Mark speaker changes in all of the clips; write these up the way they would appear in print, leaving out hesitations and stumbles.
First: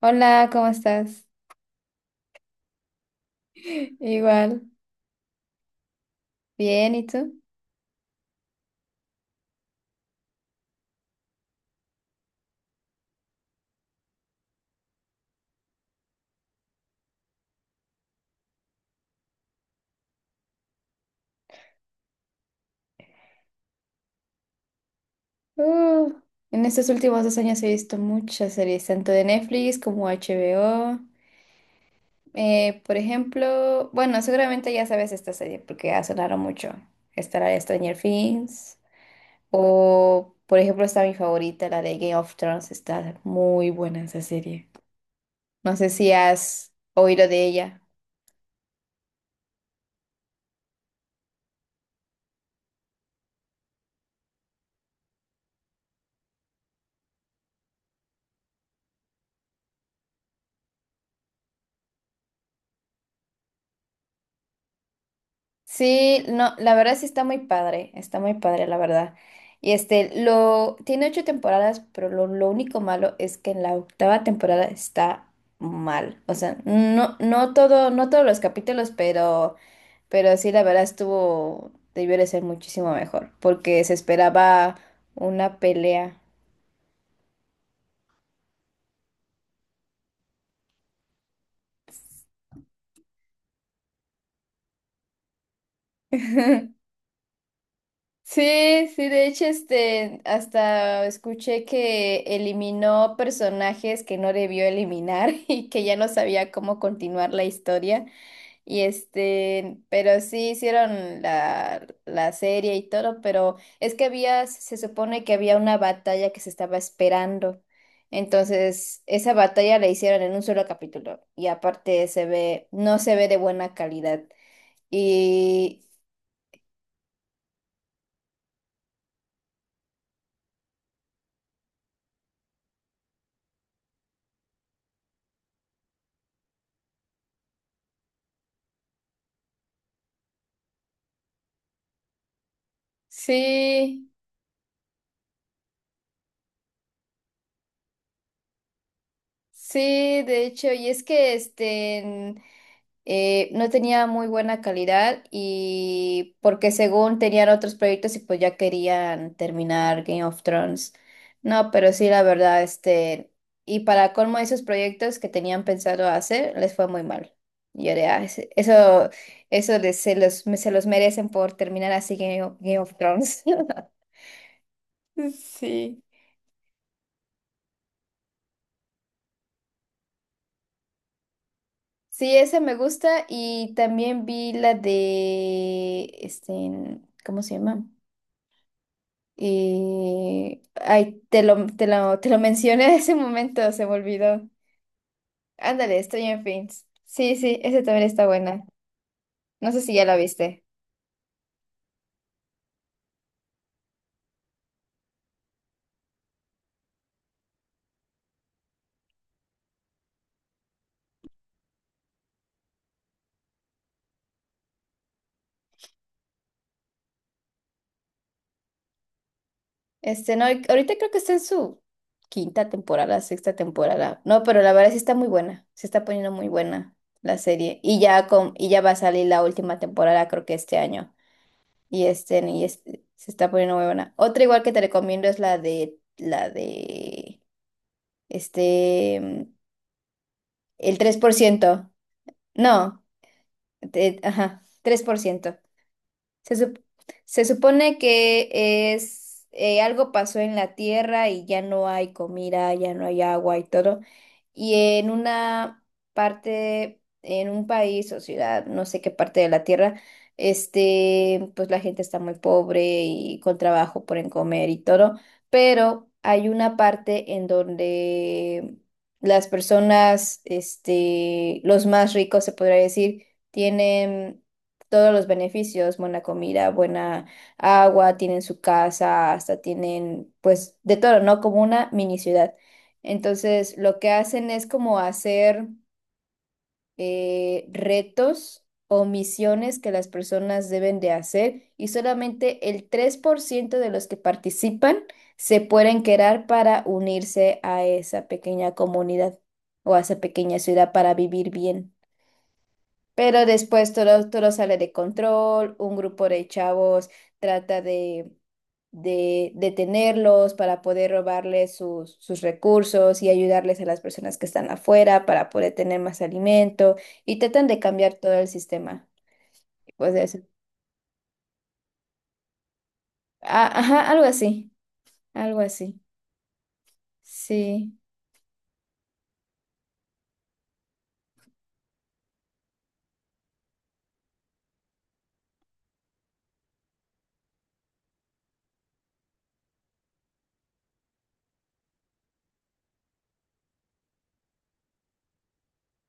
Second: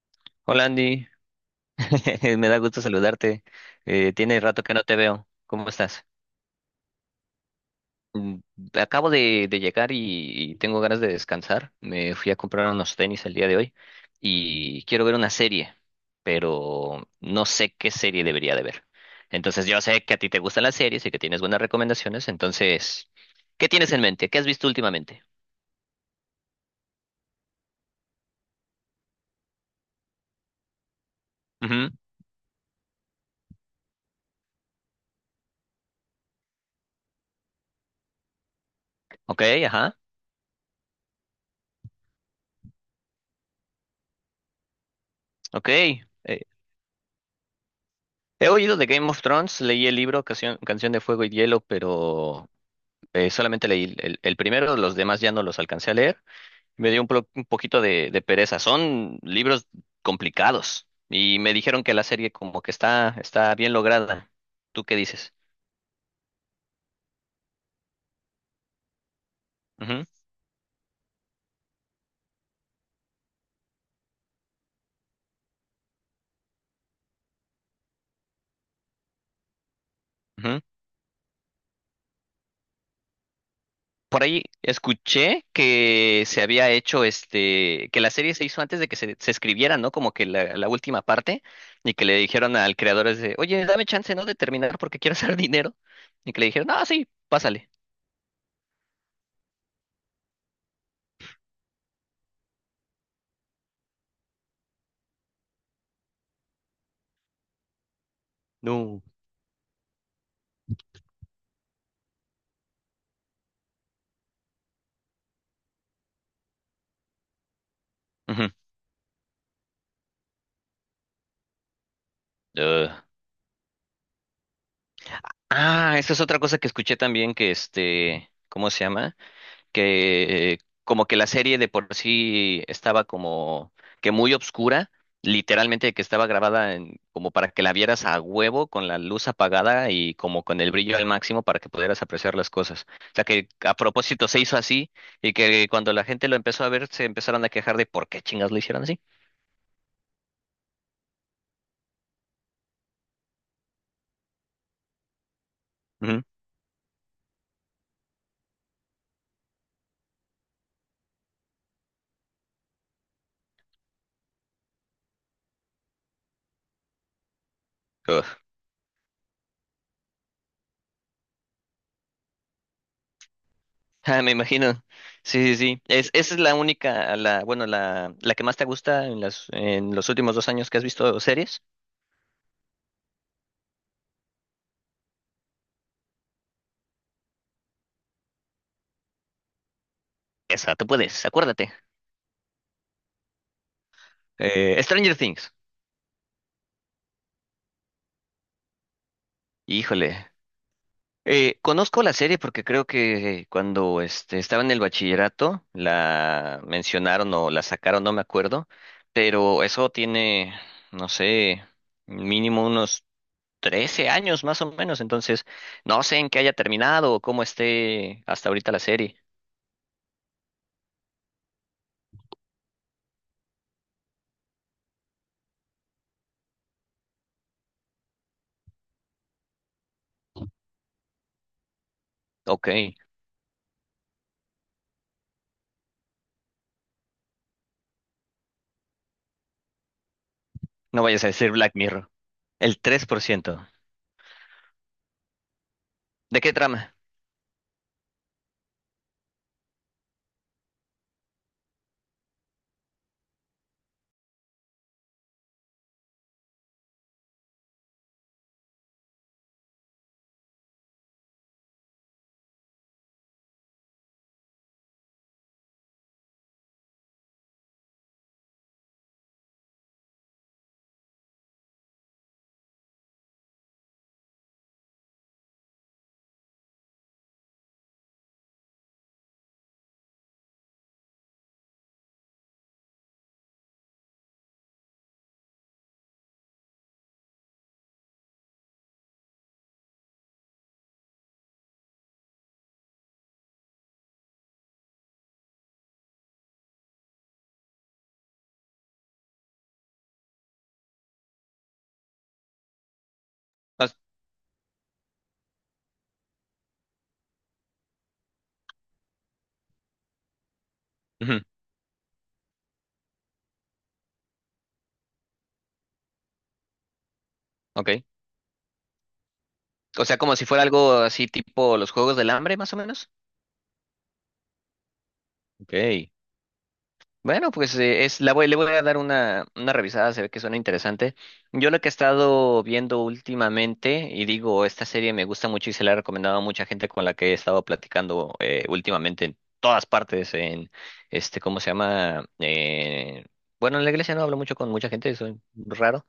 Speaker 1: Hola,
Speaker 2: Hola
Speaker 1: ¿cómo
Speaker 2: Andy,
Speaker 1: estás?
Speaker 2: me da gusto saludarte. Tiene
Speaker 1: Igual,
Speaker 2: rato que no te veo. ¿Cómo estás?
Speaker 1: bien, ¿y tú?
Speaker 2: Mm. Acabo de llegar y tengo ganas de descansar. Me fui a comprar unos tenis el día de hoy y quiero ver una serie, pero no sé qué serie debería de ver. Entonces yo sé que a ti te gustan las series y que tienes buenas recomendaciones. Entonces, ¿qué tienes en mente? ¿Qué has visto últimamente?
Speaker 1: Uh, en estos últimos 2 años he visto muchas series, tanto de Netflix como HBO.
Speaker 2: Ujú.
Speaker 1: Por ejemplo, bueno, seguramente ya sabes esta serie porque ha sonado mucho. Está la de Stranger Things
Speaker 2: Ok, ajá.
Speaker 1: o, por ejemplo, está mi favorita, la de Game of Thrones. Está muy buena esa serie.
Speaker 2: Ok.
Speaker 1: No sé si has oído de ella.
Speaker 2: He oído de Game of Thrones, leí el libro Canción de Fuego y Hielo, pero solamente leí el primero, los demás ya no los alcancé a leer. Me dio un poquito de pereza. Son libros complicados y me dijeron que la serie como que está bien lograda. ¿Tú qué dices?
Speaker 1: Sí, no, la verdad sí está muy padre, la verdad. Y
Speaker 2: Ujú,
Speaker 1: este, lo, tiene 8 temporadas, pero lo único malo es que en la 8.ª temporada está mal. O sea, no, no todo, no todos los capítulos, pero sí,
Speaker 2: ujú.
Speaker 1: la verdad estuvo, debió de ser muchísimo mejor, porque se
Speaker 2: Por ahí
Speaker 1: esperaba
Speaker 2: escuché
Speaker 1: una pelea.
Speaker 2: que se había hecho que la serie se hizo antes de que se escribiera, ¿no? Como que la última parte y que le dijeron al creador es de, oye, dame chance, ¿no? De terminar porque quiero hacer dinero. Y que le dijeron, no, sí, pásale.
Speaker 1: Sí, sí, de hecho, este, hasta escuché que eliminó personajes que no debió eliminar y que ya no sabía cómo continuar la historia. Y
Speaker 2: No.
Speaker 1: este, pero sí hicieron la serie y todo, pero es que había, se supone que había una batalla que se estaba esperando.
Speaker 2: Ujú.
Speaker 1: Entonces, esa batalla la hicieron en un solo capítulo. Y aparte se ve,
Speaker 2: Ugh.
Speaker 1: no se ve de buena calidad. Y
Speaker 2: Ah, esa es otra cosa que escuché también que ¿cómo se llama? Que como que la serie de por sí estaba como que muy obscura, literalmente que estaba grabada como para que la vieras a huevo con la luz apagada y como con el brillo al máximo para que pudieras apreciar las cosas. O sea que a
Speaker 1: sí.
Speaker 2: propósito se hizo así y que cuando la gente lo empezó a ver se empezaron a quejar de por qué chingas lo hicieron así.
Speaker 1: Sí, de hecho, y es que no tenía muy buena calidad y porque según tenían otros proyectos y pues ya querían terminar Game of Thrones. No, pero sí, la verdad, este, y para colmo esos proyectos que tenían pensado hacer, les fue muy mal. Y yo de,
Speaker 2: Ujú.
Speaker 1: "Ah, eso, eso les- se los, se los merecen por terminar así Game of Thrones".
Speaker 2: Ah, me imagino. Sí, sí, sí.
Speaker 1: Sí.
Speaker 2: Esa es la única, bueno, la que más te gusta en los últimos 2 años que has visto series.
Speaker 1: Sí, esa me gusta y también vi la de, este, ¿cómo se llama?
Speaker 2: Esa, tú
Speaker 1: Ay,
Speaker 2: puedes,
Speaker 1: te lo,
Speaker 2: acuérdate.
Speaker 1: te lo, te lo mencioné en ese momento, se me olvidó.
Speaker 2: Stranger Things.
Speaker 1: Ándale, estoy en Things. Sí, sí, esa también está buena. No sé si ya la
Speaker 2: Híjole.
Speaker 1: viste.
Speaker 2: Conozco la serie porque creo que cuando estaba en el bachillerato la mencionaron o la sacaron, no me acuerdo. Pero eso tiene, no sé, mínimo unos 13 años más o menos. Entonces, no sé en qué haya terminado o cómo esté hasta ahorita la serie.
Speaker 1: Este, no, ahorita creo que está en su 5.ª temporada, 6.ª temporada. No, pero la verdad sí está muy buena. Se está poniendo muy buena la serie. Y ya con, y ya va a salir la última temporada, creo que este año. Y
Speaker 2: Ok,
Speaker 1: este, se está poniendo muy buena. Otra igual que te recomiendo es la de, este, mm, el
Speaker 2: no
Speaker 1: tres
Speaker 2: vayas a
Speaker 1: por
Speaker 2: decir Black
Speaker 1: ciento
Speaker 2: Mirror. El
Speaker 1: No,
Speaker 2: 3%.
Speaker 1: ajá, 3%.
Speaker 2: ¿De qué
Speaker 1: Se, sup-
Speaker 2: trama?
Speaker 1: Se supone que es algo pasó en la tierra y ya no hay comida, ya no hay agua y todo. Y en una parte, en un país o ciudad, no sé qué parte de la tierra, este, pues la gente está muy pobre y con trabajo por en comer y todo. Pero hay una parte en donde las personas, este, los más ricos se podría decir, tienen todos los beneficios, buena comida, buena agua, tienen su casa, hasta tienen pues de todo, ¿no? Como una mini ciudad. Entonces, lo que hacen es como hacer retos o misiones que las personas deben de hacer y solamente el 3% de los que participan se pueden quedar para unirse a esa pequeña comunidad o a esa pequeña ciudad para vivir bien. Pero después
Speaker 2: As-
Speaker 1: todo, todo sale de control, un grupo de chavos trata de detenerlos para poder
Speaker 2: Ujú.
Speaker 1: robarles sus, sus recursos y ayudarles a las personas que están afuera para poder tener más alimento y tratan de
Speaker 2: Ok.
Speaker 1: cambiar todo el sistema.
Speaker 2: O
Speaker 1: Pues
Speaker 2: sea, como
Speaker 1: eso.
Speaker 2: si fuera algo así tipo los Juegos del Hambre, más o menos.
Speaker 1: Ah, ajá, algo así, algo
Speaker 2: Ok.
Speaker 1: así.
Speaker 2: Bueno, pues
Speaker 1: Sí.
Speaker 2: le voy a dar una revisada, se ve que suena interesante. Yo lo que he estado viendo últimamente, y digo, esta serie me gusta mucho y se la he recomendado a mucha gente con la que he estado platicando últimamente en todas partes, ¿cómo se llama? Bueno, en la iglesia no hablo mucho con mucha gente, soy raro,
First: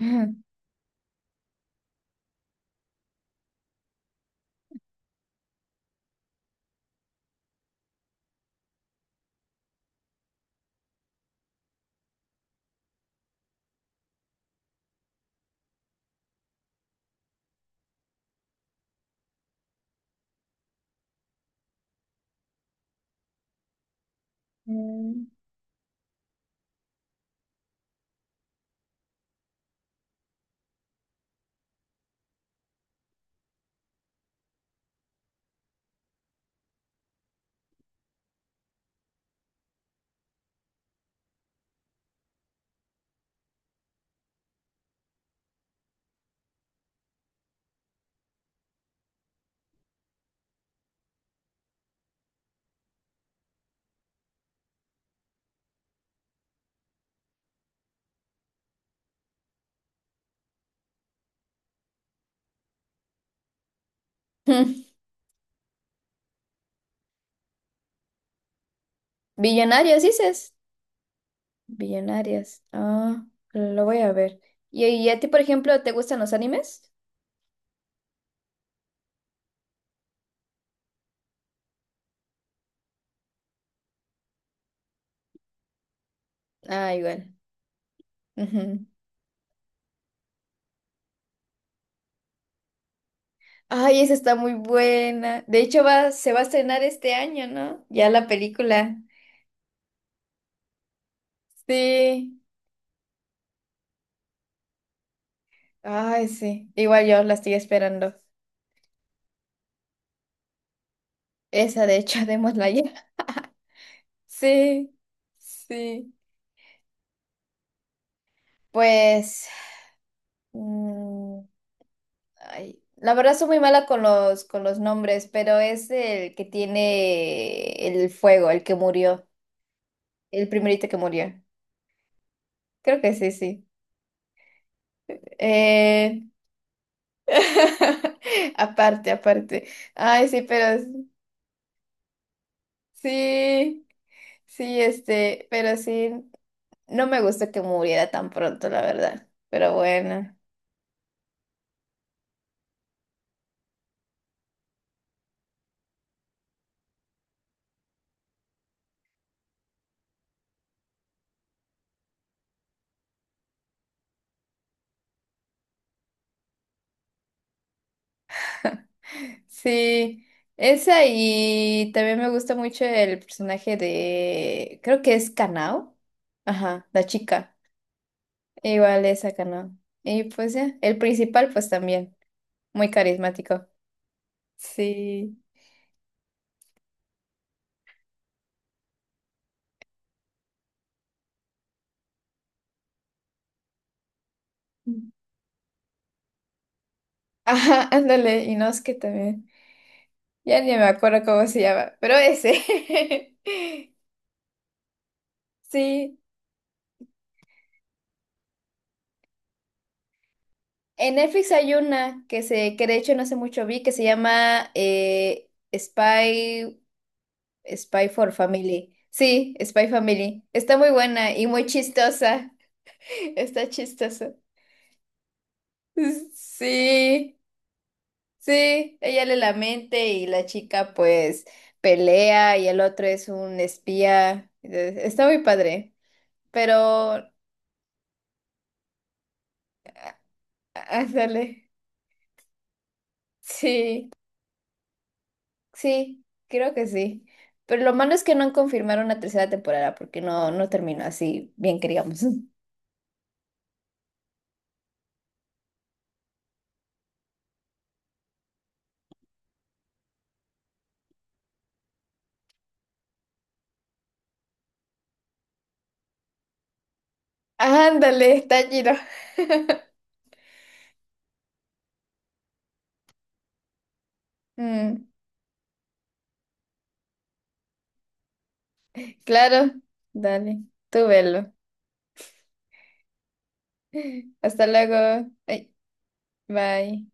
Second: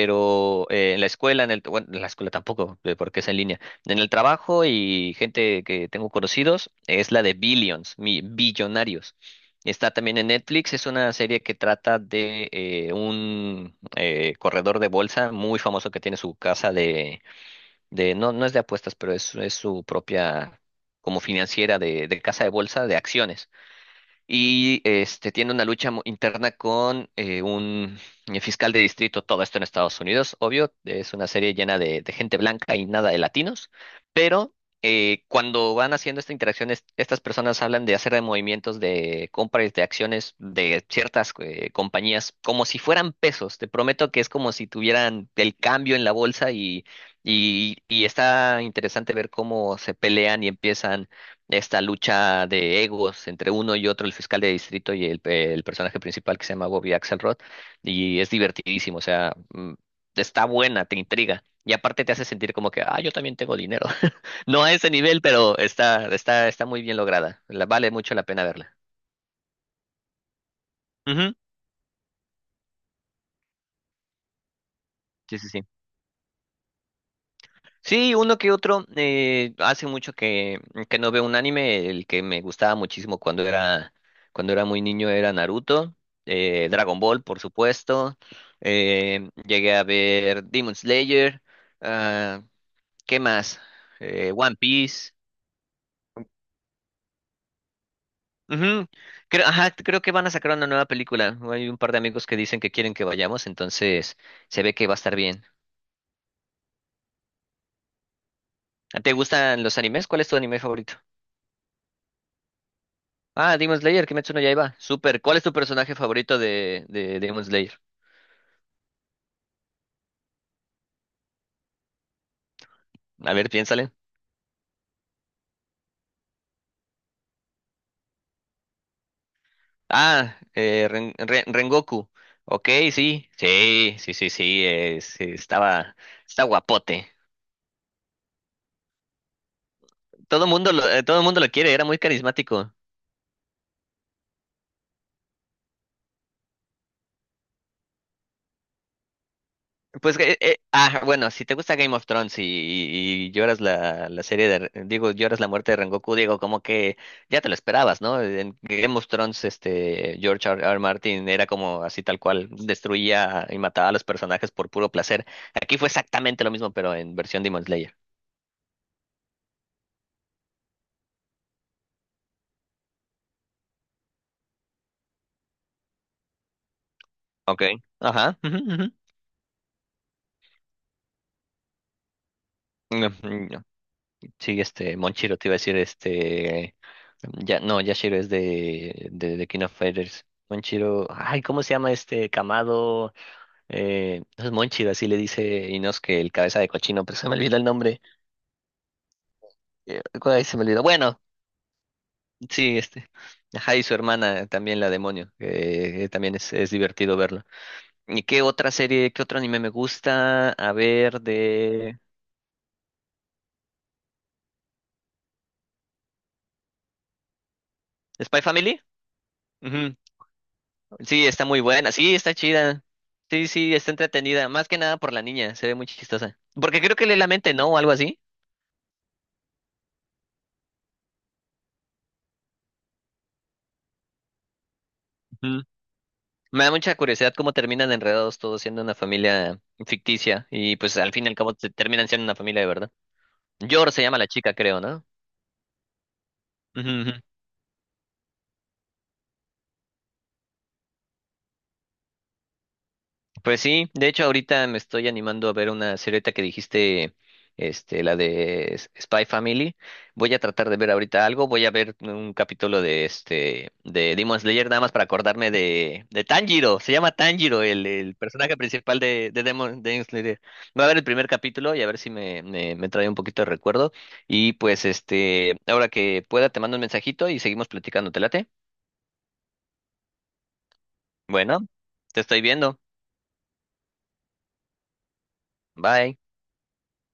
Speaker 1: Ajá.
Speaker 2: en la escuela, en la escuela tampoco, porque es en línea. En el trabajo y gente que tengo conocidos, es la de Billions, mi Billonarios. Está también en Netflix, es una serie que trata de un corredor de bolsa muy famoso que tiene su casa de no, no es de apuestas, pero es su propia como financiera de casa de bolsa de acciones y
Speaker 1: Mm.
Speaker 2: tiene una lucha interna con un fiscal de distrito, todo esto en Estados Unidos, obvio, es una serie llena de gente blanca y nada de latinos, pero cuando van haciendo esta interacción, estas personas hablan de hacer de movimientos de compras de acciones de ciertas compañías como si fueran pesos, te prometo que es como si tuvieran el cambio en la bolsa y está interesante ver cómo se pelean y empiezan esta lucha de egos entre uno y otro, el fiscal de distrito y el personaje principal que se llama Bobby Axelrod, y es divertidísimo, o sea, está buena, te intriga. Y aparte te hace sentir como que, ah, yo también tengo dinero. No a ese nivel, pero está muy bien lograda. Vale mucho la pena verla.
Speaker 1: Billonarios, dices.
Speaker 2: Ujú.
Speaker 1: Billonarios. Ah, lo voy a ver. Y a ti,
Speaker 2: Sí,
Speaker 1: por
Speaker 2: sí, sí.
Speaker 1: ejemplo, te gustan los animes?
Speaker 2: Sí, uno que otro. Hace mucho que no veo un anime. El que me gustaba muchísimo cuando era muy niño era Naruto. eh,
Speaker 1: Ah,
Speaker 2: Dragon Ball,
Speaker 1: igual.
Speaker 2: por supuesto.
Speaker 1: Ujú.
Speaker 2: Llegué a ver Demon Slayer. ah, ¿qué más?
Speaker 1: Ay, esa
Speaker 2: Eh,
Speaker 1: está muy
Speaker 2: One Piece.
Speaker 1: buena. De hecho, va, se va a estrenar este año, ¿no? Ya la
Speaker 2: Ujú.
Speaker 1: película.
Speaker 2: Creo, ajá, creo que van a sacar una nueva película. Hay un par de amigos que
Speaker 1: Sí.
Speaker 2: dicen que quieren que vayamos, entonces se ve que va a estar bien.
Speaker 1: Ay, sí. Igual yo la estoy esperando.
Speaker 2: ¿Te gustan los animes? ¿Cuál es tu anime favorito?
Speaker 1: Esa, de hecho, démosla ya.
Speaker 2: Ah, Demon Slayer, Kimetsu no Yaiba.
Speaker 1: Sí,
Speaker 2: Super. ¿Cuál es tu personaje
Speaker 1: sí.
Speaker 2: favorito de Demon Slayer?
Speaker 1: Pues, mm, ay, la
Speaker 2: A
Speaker 1: verdad soy
Speaker 2: ver,
Speaker 1: muy mala
Speaker 2: piénsale.
Speaker 1: con los nombres, pero es el que tiene el fuego, el que murió,
Speaker 2: Ah,
Speaker 1: el
Speaker 2: eh,
Speaker 1: primerito que
Speaker 2: Ren-
Speaker 1: murió.
Speaker 2: Ren- Rengoku. Ok,
Speaker 1: Creo que
Speaker 2: sí,
Speaker 1: sí, sí.
Speaker 2: sí, sí, sí, sí, sí,
Speaker 1: Eh,
Speaker 2: está guapote.
Speaker 1: Aparte, aparte. Ay, sí,
Speaker 2: Todo
Speaker 1: pero
Speaker 2: mundo lo, eh, todo el mundo lo quiere, era muy carismático.
Speaker 1: sí, sí, este, pero sí, no me gusta que muriera tan pronto, la verdad. Pero
Speaker 2: Pues,
Speaker 1: bueno,
Speaker 2: bueno, si te gusta Game of Thrones y lloras la serie digo, lloras la muerte de Rengoku, digo, como que ya te lo esperabas, ¿no? En Game of Thrones, George R. R. Martin era como así tal cual, destruía y mataba a los personajes por puro placer. Aquí fue exactamente lo mismo, pero en versión Demon Slayer.
Speaker 1: sí, esa y también me gusta mucho el personaje de, creo que es Kanao. Ajá, la chica.
Speaker 2: Okay. Ajá. Ujú, ujú.
Speaker 1: Igual esa Kanao. Y pues ya, el principal pues también, muy
Speaker 2: No, no.
Speaker 1: carismático.
Speaker 2: Sí,
Speaker 1: Sí.
Speaker 2: Monchiro te iba a decir, ya, no, Yashiro es de King of Fighters. Monchiro, ay, ¿cómo se llama este Kamado? Entonces Monchi así le dice Inos que el cabeza de cochino, pero se me olvidó el
Speaker 1: Ajá,
Speaker 2: nombre.
Speaker 1: ándale, Inosuke también.
Speaker 2: Ay, se
Speaker 1: Ya
Speaker 2: me
Speaker 1: ni
Speaker 2: olvidó.
Speaker 1: me
Speaker 2: Bueno,
Speaker 1: acuerdo cómo se llama, pero ese.
Speaker 2: sí. Ajá, y su hermana también la demonio, que
Speaker 1: Sí.
Speaker 2: también es divertido verlo. ¿Y qué otra serie, qué otro anime me gusta? A
Speaker 1: En
Speaker 2: ver,
Speaker 1: Netflix hay
Speaker 2: de
Speaker 1: una que se, que de hecho no hace mucho vi, que se llama Spy for
Speaker 2: Spy Family.
Speaker 1: Family. Sí, Spy
Speaker 2: Ujú.
Speaker 1: Family. Está muy
Speaker 2: Sí,
Speaker 1: buena
Speaker 2: está
Speaker 1: y
Speaker 2: muy
Speaker 1: muy
Speaker 2: buena, sí, está
Speaker 1: chistosa.
Speaker 2: chida. Sí,
Speaker 1: Está
Speaker 2: sí, está
Speaker 1: chistosa.
Speaker 2: entretenida, más que nada por la niña, se ve muy chistosa. Porque creo que lee la
Speaker 1: Sí,
Speaker 2: mente, ¿no? O algo así.
Speaker 1: sí. Ella le lamente y la chica pues pelea y el otro es un espía. Está muy padre.
Speaker 2: Me da mucha
Speaker 1: Pero,
Speaker 2: curiosidad cómo terminan enredados todos siendo una familia ficticia y pues al fin y al cabo
Speaker 1: ándale.
Speaker 2: se terminan siendo una familia de verdad. Yor se
Speaker 1: Sí.
Speaker 2: llama la chica, creo, ¿no?
Speaker 1: Sí, creo que sí. Pero lo malo es que no han confirmado una 3.ª temporada porque no, no terminó así bien que digamos.
Speaker 2: Pues sí, de hecho ahorita me estoy animando a ver una serie que dijiste, la de Spy Family. Voy a tratar de ver ahorita algo, voy a ver un capítulo de Demon Slayer nada más para acordarme de Tanjiro, se llama Tanjiro el
Speaker 1: Ándale,
Speaker 2: personaje
Speaker 1: está giro.
Speaker 2: principal de Demon Slayer. Voy a ver "el, primer capítulo y a ver si me, me me trae un poquito de recuerdo y pues
Speaker 1: Mm,
Speaker 2: este, ahora que pueda te mando un mensajito y seguimos platicando, ¿te late?
Speaker 1: claro, dale, tú velo.
Speaker 2: Bueno, te estoy viendo.
Speaker 1: Hasta luego. Ay,
Speaker 2: Bye.
Speaker 1: bye.